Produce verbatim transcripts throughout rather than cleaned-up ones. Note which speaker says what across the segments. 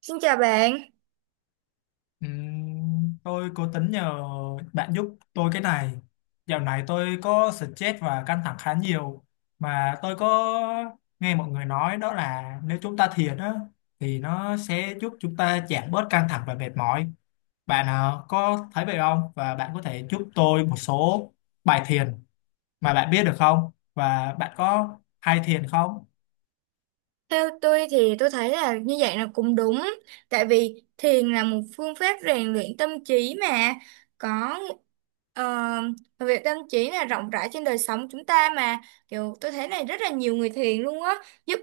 Speaker 1: Xin chào bạn.
Speaker 2: Ừm, tôi cố tính nhờ bạn giúp tôi cái này. Dạo này tôi có stress và căng thẳng khá nhiều mà tôi có nghe mọi người nói đó là nếu chúng ta thiền á thì nó sẽ giúp chúng ta giảm bớt căng thẳng và mệt mỏi. Bạn ờ, có thấy vậy không? Và bạn có thể giúp tôi một số bài thiền mà bạn biết được không? Và bạn có hay thiền không?
Speaker 1: Theo tôi thì tôi thấy là như vậy là cũng đúng. Tại vì thiền là một phương pháp rèn luyện tâm trí mà có ờ, việc tâm trí là rộng rãi trên đời sống chúng ta mà kiểu tôi thấy này rất là nhiều người thiền luôn á giúp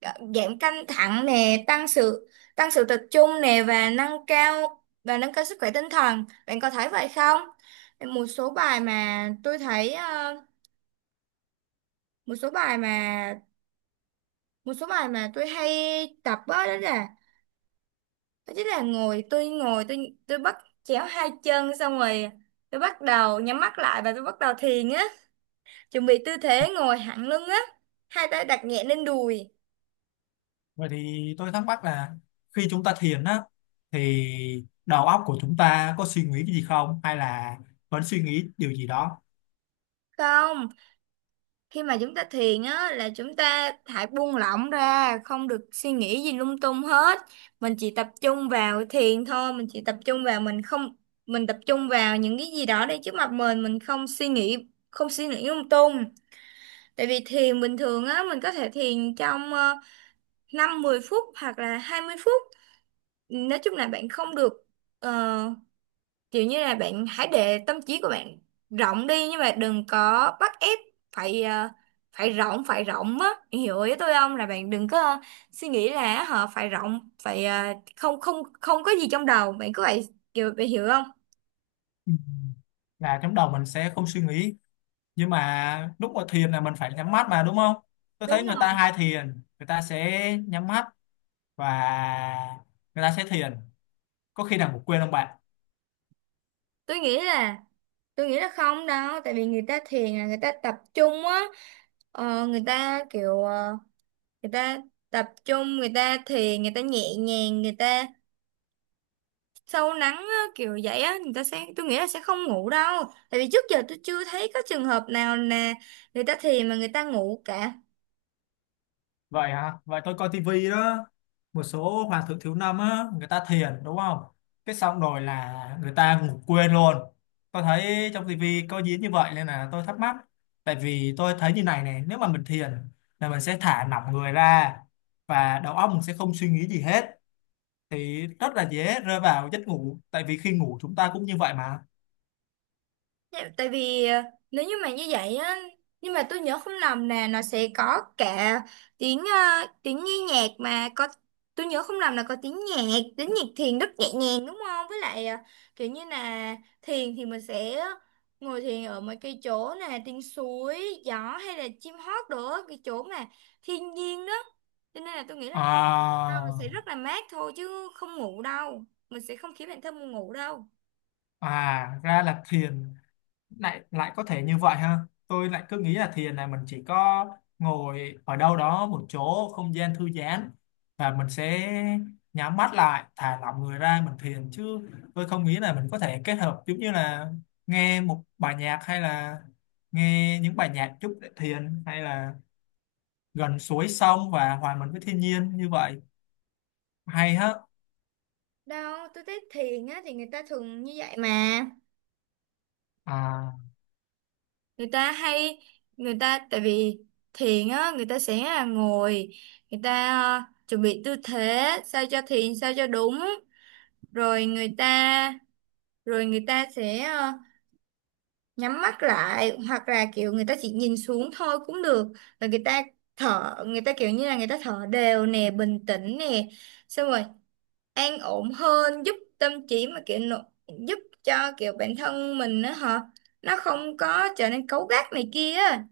Speaker 1: ờ, giảm căng thẳng nè, tăng sự tăng sự tập trung nè và nâng cao và nâng cao sức khỏe tinh thần. Bạn có thấy vậy không? Một số bài mà tôi thấy ờ, một số bài mà một số bài mà tôi hay tập á, đó là đó chính là ngồi tôi ngồi tôi tôi bắt chéo hai chân, xong rồi tôi bắt đầu nhắm mắt lại và tôi bắt đầu thiền á, chuẩn bị tư thế ngồi thẳng lưng á, hai tay đặt nhẹ lên đùi.
Speaker 2: Vậy thì tôi thắc mắc là khi chúng ta thiền á thì đầu óc của chúng ta có suy nghĩ cái gì không hay là vẫn suy nghĩ điều gì đó.
Speaker 1: Không, khi mà chúng ta thiền á là chúng ta hãy buông lỏng ra, không được suy nghĩ gì lung tung hết. Mình chỉ tập trung vào thiền thôi, mình chỉ tập trung vào mình, không, mình tập trung vào những cái gì đó đang trước mặt mình mình không suy nghĩ, không suy nghĩ lung tung. Tại vì thiền bình thường á, mình có thể thiền trong uh, năm đến mười phút hoặc là hai mươi phút. Nói chung là bạn không được, ờ, kiểu như là bạn hãy để tâm trí của bạn rộng đi, nhưng mà đừng có bắt ép phải ờ, phải rộng, phải rộng á. Bạn hiểu ý tôi không? Là bạn đừng có ờ, suy nghĩ là họ phải rộng, phải ờ, không không không có gì trong đầu. Bạn cứ vậy, kiểu bạn hiểu không?
Speaker 2: Ừ, là trong đầu mình sẽ không suy nghĩ, nhưng mà lúc mà thiền là mình phải nhắm mắt mà đúng không? Tôi thấy
Speaker 1: Đúng
Speaker 2: người ta
Speaker 1: rồi.
Speaker 2: hay thiền, người ta sẽ nhắm mắt và người ta sẽ thiền, có khi nào ngủ quên không bạn?
Speaker 1: Tôi nghĩ là Tôi nghĩ là không đâu, tại vì người ta thiền là người ta tập trung á, ờ, người ta kiểu ờ, người ta tập trung, người ta thiền, người ta nhẹ nhàng, người ta sâu lắng á, kiểu vậy á, người ta sẽ, tôi nghĩ là sẽ không ngủ đâu. Tại vì trước giờ tôi chưa thấy có trường hợp nào là người ta thiền mà người ta ngủ cả.
Speaker 2: Vậy hả? Vậy tôi coi tivi đó. Một số hoàng thượng thiếu năm á, người ta thiền đúng không? Cái xong rồi là người ta ngủ quên luôn. Tôi thấy trong tivi có diễn như vậy nên là tôi thắc mắc. Tại vì tôi thấy như này này, nếu mà mình thiền là mình sẽ thả lỏng người ra và đầu óc mình sẽ không suy nghĩ gì hết. Thì rất là dễ rơi vào giấc ngủ. Tại vì khi ngủ chúng ta cũng như vậy mà.
Speaker 1: Dạ, tại vì ờ, nếu như mà như vậy á, nhưng mà tôi nhớ không lầm là nó sẽ có cả tiếng ờ, tiếng nhi nhạc mà có, tôi nhớ không lầm là có tiếng nhạc, tiếng nhạc thiền rất nhẹ nhàng đúng không, với lại ờ, kiểu như là thiền thì mình sẽ ngồi thiền ở mấy cái chỗ nè, tiếng suối gió hay là chim hót nữa, cái chỗ mà thiên nhiên đó, cho nên là tôi nghĩ là
Speaker 2: À,
Speaker 1: ờ, mình sẽ rất là mát thôi chứ không ngủ đâu, mình sẽ không khiến bản thân mình ngủ đâu.
Speaker 2: à ra là thiền. Lại lại có thể như vậy ha, tôi lại cứ nghĩ là thiền là mình chỉ có ngồi ở đâu đó một chỗ không gian thư giãn và mình sẽ nhắm mắt lại thả lỏng người ra mình thiền chứ, tôi không nghĩ là mình có thể kết hợp giống như là nghe một bài nhạc hay là nghe những bài nhạc chút để thiền hay là gần suối sông và hòa mình với thiên nhiên như vậy, hay hết.
Speaker 1: Đâu, tôi thấy thiền á thì người ta thường như vậy mà.
Speaker 2: À,
Speaker 1: Người ta hay người ta tại vì thiền á người ta sẽ là ngồi, người ta ờ, chuẩn bị tư thế sao cho thiền sao cho đúng, rồi người ta rồi người ta sẽ ờ, nhắm mắt lại hoặc là kiểu người ta chỉ nhìn xuống thôi cũng được. Rồi người ta thở, người ta kiểu như là người ta thở đều nè, bình tĩnh nè. Xong rồi an ổn hơn, giúp tâm trí mà kiểu nỗ- giúp cho kiểu bản thân mình á hả, nó không có trở nên cấu gắt này kia á.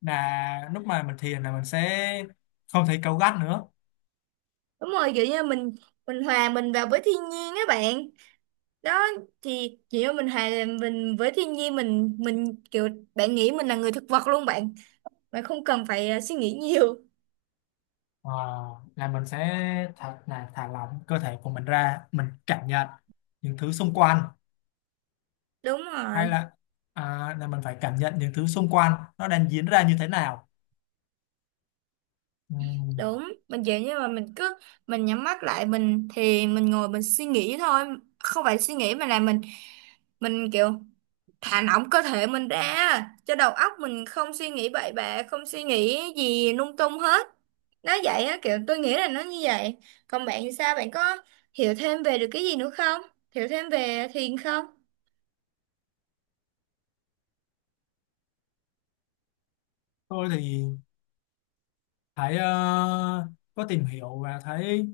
Speaker 2: là lúc mà mình thiền là mình sẽ không thấy cáu gắt nữa.
Speaker 1: Đúng rồi, kiểu như mình mình hòa mình vào với thiên nhiên á bạn. Đó thì kiểu như mình hòa mình với thiên nhiên, mình mình kiểu bạn nghĩ mình là người thực vật luôn bạn, bạn không cần phải ờ, suy nghĩ nhiều.
Speaker 2: Ờ, là mình sẽ thật là thả lỏng cơ thể của mình ra, mình cảm nhận những thứ xung quanh,
Speaker 1: Đúng
Speaker 2: hay
Speaker 1: rồi.
Speaker 2: là à, là mình phải cảm nhận những thứ xung quanh nó đang diễn ra như thế nào. Ừm,
Speaker 1: Đúng, mình kiểu như mà mình cứ mình nhắm mắt lại, mình thì mình ngồi mình suy nghĩ thôi, không phải suy nghĩ mà là mình mình kiểu thả lỏng cơ thể mình ra cho đầu óc mình không suy nghĩ bậy bạ, không suy nghĩ gì lung tung hết. Nó vậy á, kiểu tôi nghĩ là nó như vậy. Còn bạn thì sao, bạn có hiểu thêm về được cái gì nữa không, hiểu thêm về thiền không?
Speaker 2: tôi thì thấy ờ, có tìm hiểu và thấy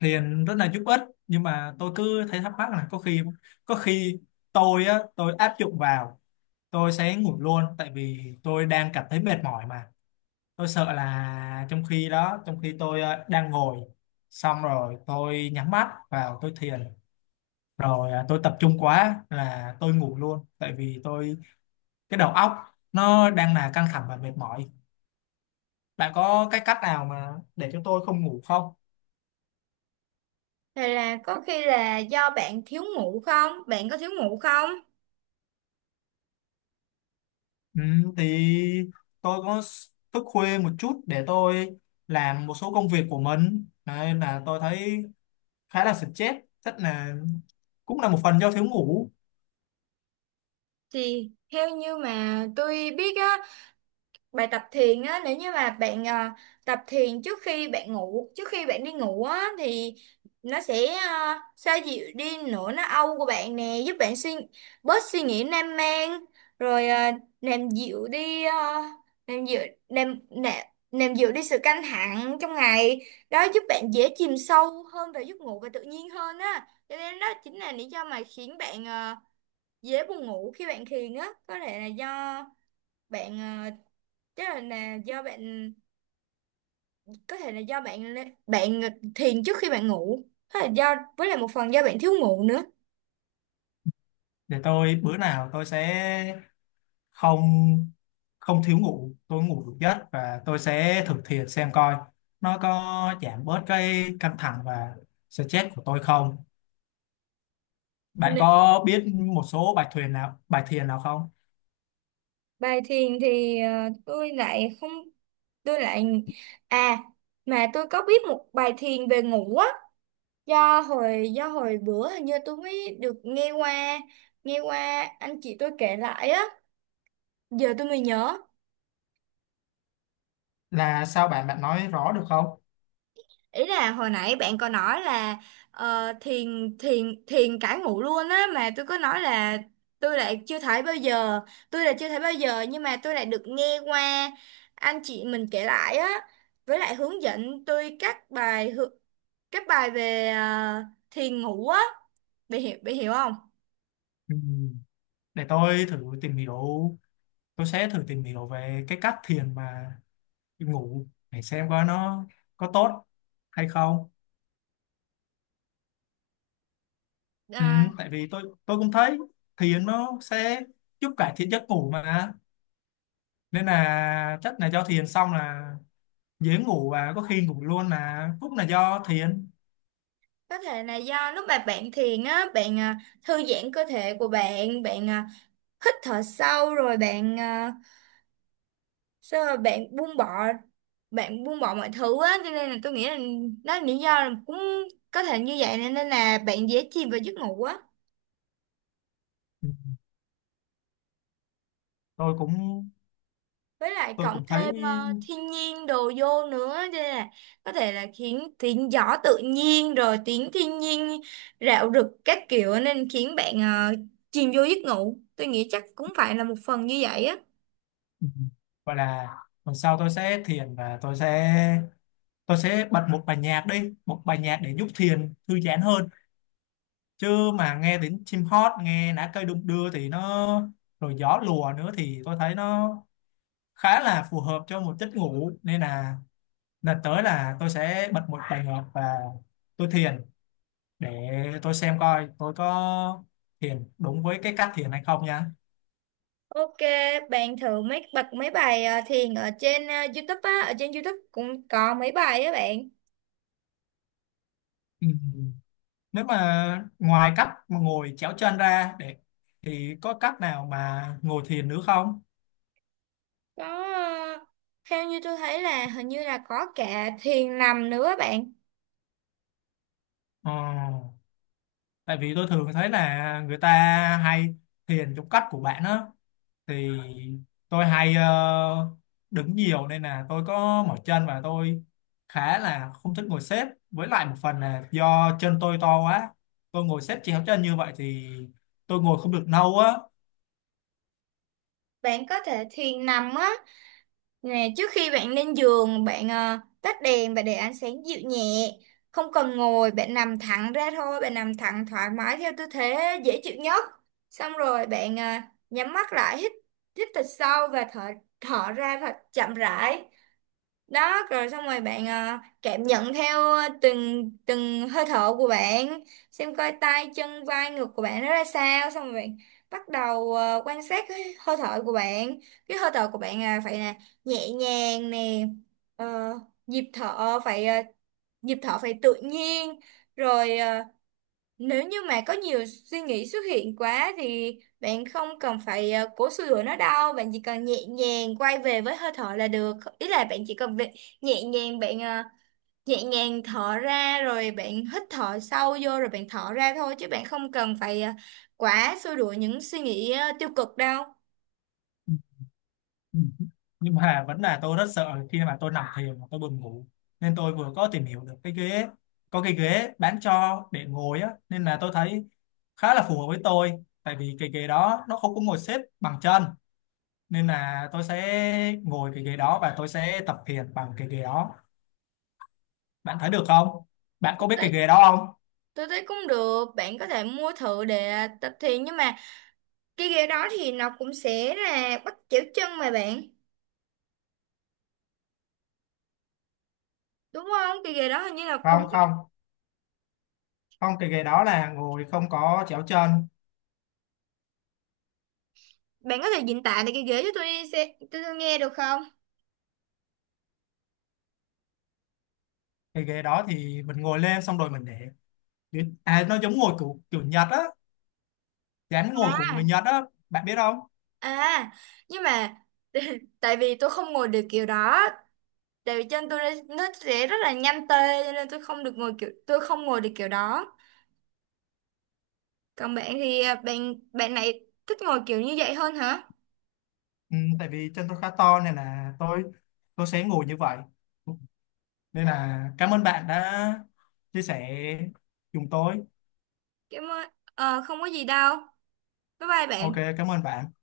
Speaker 2: thiền rất là giúp ích, nhưng mà tôi cứ thấy thắc mắc là có khi có khi tôi á, tôi áp dụng vào tôi sẽ ngủ luôn, tại vì tôi đang cảm thấy mệt mỏi mà. Tôi sợ là trong khi đó, trong khi tôi ờ, đang ngồi xong rồi tôi nhắm mắt vào tôi thiền rồi ờ, tôi tập trung quá là tôi ngủ luôn, tại vì tôi cái đầu óc nó đang là căng thẳng và mệt mỏi. Bạn có cái cách nào mà để cho tôi không ngủ không?
Speaker 1: Hay là có khi là do bạn thiếu ngủ không, bạn có thiếu ngủ không?
Speaker 2: Ừ, thì tôi có s- thức khuya một chút để tôi làm một số công việc của mình. Đấy, nên là tôi thấy khá là stress, chắc là cũng là một phần do thiếu ngủ.
Speaker 1: Thì theo như mà tôi biết á, bài tập thiền á, nếu như mà bạn à, tập thiền trước khi bạn ngủ, trước khi bạn đi ngủ á, thì nó sẽ à, xoa dịu đi nỗi nó âu của bạn nè, giúp bạn suy bớt suy nghĩ nam man, rồi à, làm dịu đi à, làm dịu, làm, nè làm dịu đi sự căng thẳng trong ngày đó, giúp bạn dễ chìm sâu hơn vào giấc ngủ và tự nhiên hơn á, cho nên đó chính là lý do mà khiến bạn à, dễ buồn ngủ khi bạn thiền á. Có thể là do bạn à, chắc là, là do bạn có thể là do bạn lê- bạn thiền trước khi bạn ngủ, hay là do với lại một phần do bạn thiếu ngủ nữa.
Speaker 2: Để tôi bữa nào tôi sẽ không không thiếu ngủ, tôi ngủ đủ giấc và tôi sẽ thực hiện xem coi nó có giảm bớt cái căng thẳng và stress của tôi không. Bạn
Speaker 1: Nè,
Speaker 2: có biết một số bài thiền nào, bài thiền nào không?
Speaker 1: bài thiền thì ờ, tôi lại không, tôi lại, à, mà tôi có biết một bài thiền về ngủ á, do hồi do hồi bữa, hình như tôi mới được nghe qua, nghe qua anh chị tôi kể lại á, giờ tôi mới nhớ.
Speaker 2: Là sao bạn, bạn nói rõ được không?
Speaker 1: Ý là hồi nãy bạn có nói là ờ, thiền thiền thiền cả ngủ luôn á, mà tôi có nói là tôi lại chưa thấy bao giờ, tôi là chưa thấy bao giờ, nhưng mà tôi lại được nghe qua anh chị mình kể lại á, với lại hướng dẫn tôi các bài hư- các bài về ờ, thiền ngủ á, bị hiểu bị hiểu không?
Speaker 2: Ừ, để tôi thử tìm hiểu, tôi sẽ thử tìm hiểu về cái cách thiền mà ngủ để xem coi nó có tốt hay không. Ừ,
Speaker 1: À,
Speaker 2: tại vì tôi tôi cũng thấy thiền nó sẽ giúp cải thiện giấc ngủ mà, nên là chắc là do thiền xong là dễ ngủ, và có khi ngủ luôn là cũng là do thiền.
Speaker 1: có thể là do lúc mà bạn thiền á bạn à, thư giãn cơ thể của bạn, bạn à, hít thở sâu, rồi bạn ờ, sao mà bạn buông bỏ bạn buông bỏ mọi thứ á, cho nên là tôi nghĩ là đó là lý do là cũng có thể như vậy, nên nên là bạn dễ chìm vào giấc ngủ á.
Speaker 2: ừ, tôi cũng
Speaker 1: Với lại
Speaker 2: tôi
Speaker 1: cộng
Speaker 2: cũng thấy.
Speaker 1: thêm ờ, thiên nhiên đồ vô nữa, cho nên là có thể là khiến tiếng gió tự nhiên, rồi tiếng thiên nhiên rạo rực các kiểu, nên khiến bạn ờ, chìm vô giấc ngủ, tôi nghĩ chắc cũng phải là một phần như vậy á.
Speaker 2: Ừ, gọi là tuần sau tôi sẽ thiền và tôi sẽ tôi sẽ bật một bài nhạc đi, một bài nhạc để giúp thiền thư giãn hơn, chứ mà nghe đến chim hót, nghe lá cây đung đưa thì nó, rồi gió lùa nữa thì tôi thấy nó khá là phù hợp cho một giấc ngủ. Nên là lần tới là tôi sẽ bật một bài nhạc và tôi thiền để tôi xem coi tôi có thiền đúng với cái cách thiền hay không nha.
Speaker 1: Ok, bạn thử mấy bật mấy bài ờ, thiền ở trên ờ, YouTube á, ở trên YouTube cũng có mấy bài á bạn.
Speaker 2: Ừ, nếu mà ngoài cách mà ngồi chéo chân ra để thì có cách nào mà ngồi thiền nữa không?
Speaker 1: Có ờ, theo như tôi thấy là hình như là có cả thiền nằm nữa á bạn.
Speaker 2: Ờ, tại vì tôi thường thấy là người ta hay thiền trong cách của bạn á, thì tôi hay ờ, đứng nhiều nên là tôi có mỏi chân và tôi khá là không thích ngồi xếp, với lại một phần là do chân tôi to quá, tôi ngồi xếp chéo chân như vậy thì tôi ngồi không được lâu á
Speaker 1: Bạn có thể thiền nằm á, nè trước khi bạn lên giường bạn ờ, tắt đèn và để ánh sáng dịu nhẹ, không cần ngồi, bạn nằm thẳng ra thôi, bạn nằm thẳng thoải mái theo tư thế dễ chịu nhất. Xong rồi bạn ờ, nhắm mắt lại, hít hít thật sâu và thở thở ra thật chậm rãi. Đó, rồi xong rồi bạn ờ, cảm nhận theo ờ, từng từng hơi thở của bạn, xem coi tay chân vai ngực của bạn nó ra sao, xong rồi bạn bắt đầu ờ, quan sát cái hơi thở của bạn. Cái hơi thở của bạn là phải là nhẹ nhàng nè, ờ, nhịp thở phải ờ, nhịp thở phải tự nhiên. Rồi ờ, nếu như mà có nhiều suy nghĩ xuất hiện quá thì bạn không cần phải ờ, cố xua đuổi nó đâu, bạn chỉ cần nhẹ nhàng quay về với hơi thở là được. Ý là bạn chỉ cần việc nhẹ nhàng, bạn ờ, nhẹ nhàng thở ra rồi bạn hít thở sâu vô rồi bạn thở ra thôi, chứ bạn không cần phải ờ, quá xua đuổi những suy nghĩ ờ, tiêu cực đâu.
Speaker 2: Ừ, ừ, nhưng mà vẫn là tôi rất sợ khi mà tôi nằm thiền mà tôi buồn ngủ, nên tôi vừa có tìm hiểu được cái ghế, có cái ghế bán cho để ngồi á, nên là tôi thấy khá là phù hợp với tôi. Tại vì cái ghế đó nó không có ngồi xếp bằng chân, nên là tôi sẽ ngồi cái ghế đó và tôi sẽ tập thiền bằng cái ghế đó. Bạn thấy được không? Bạn có
Speaker 1: Tôi
Speaker 2: biết cái
Speaker 1: thấy,
Speaker 2: ghế đó không?
Speaker 1: tôi thấy cũng được, bạn có thể mua thử để tập thiền, nhưng mà cái ghế đó thì nó cũng sẽ là bắt chéo chân mà bạn. Đúng không? Cái ghế đó hình như là
Speaker 2: Không
Speaker 1: cũng
Speaker 2: không không, cái ghế đó là ngồi không có chéo chân.
Speaker 1: Bạn có thể diễn tả lại cái ghế cho tôi đi xe, tôi, tôi nghe được không?
Speaker 2: Cái ghế đó thì mình ngồi lên xong rồi mình để, à nó giống ngồi của kiểu Nhật á, dáng ngồi của
Speaker 1: À,
Speaker 2: người Nhật á, bạn biết không?
Speaker 1: à, nhưng mà tại vì tôi không ngồi được kiểu đó, tại vì chân tôi nó nó sẽ rất là nhanh tê, cho nên tôi không được ngồi kiểu tôi không ngồi được kiểu đó. Còn bạn thì à, bạn bạn này thích ngồi kiểu như vậy hơn hả?
Speaker 2: Ừ, tại vì chân tôi khá to nên là tôi tôi sẽ ngồi như vậy. Nên là cảm ơn bạn đã chia sẻ cùng tôi.
Speaker 1: Cảm ơn. Ờ, không có gì đâu. Bye bye
Speaker 2: Ok,
Speaker 1: bạn.
Speaker 2: cảm ơn bạn.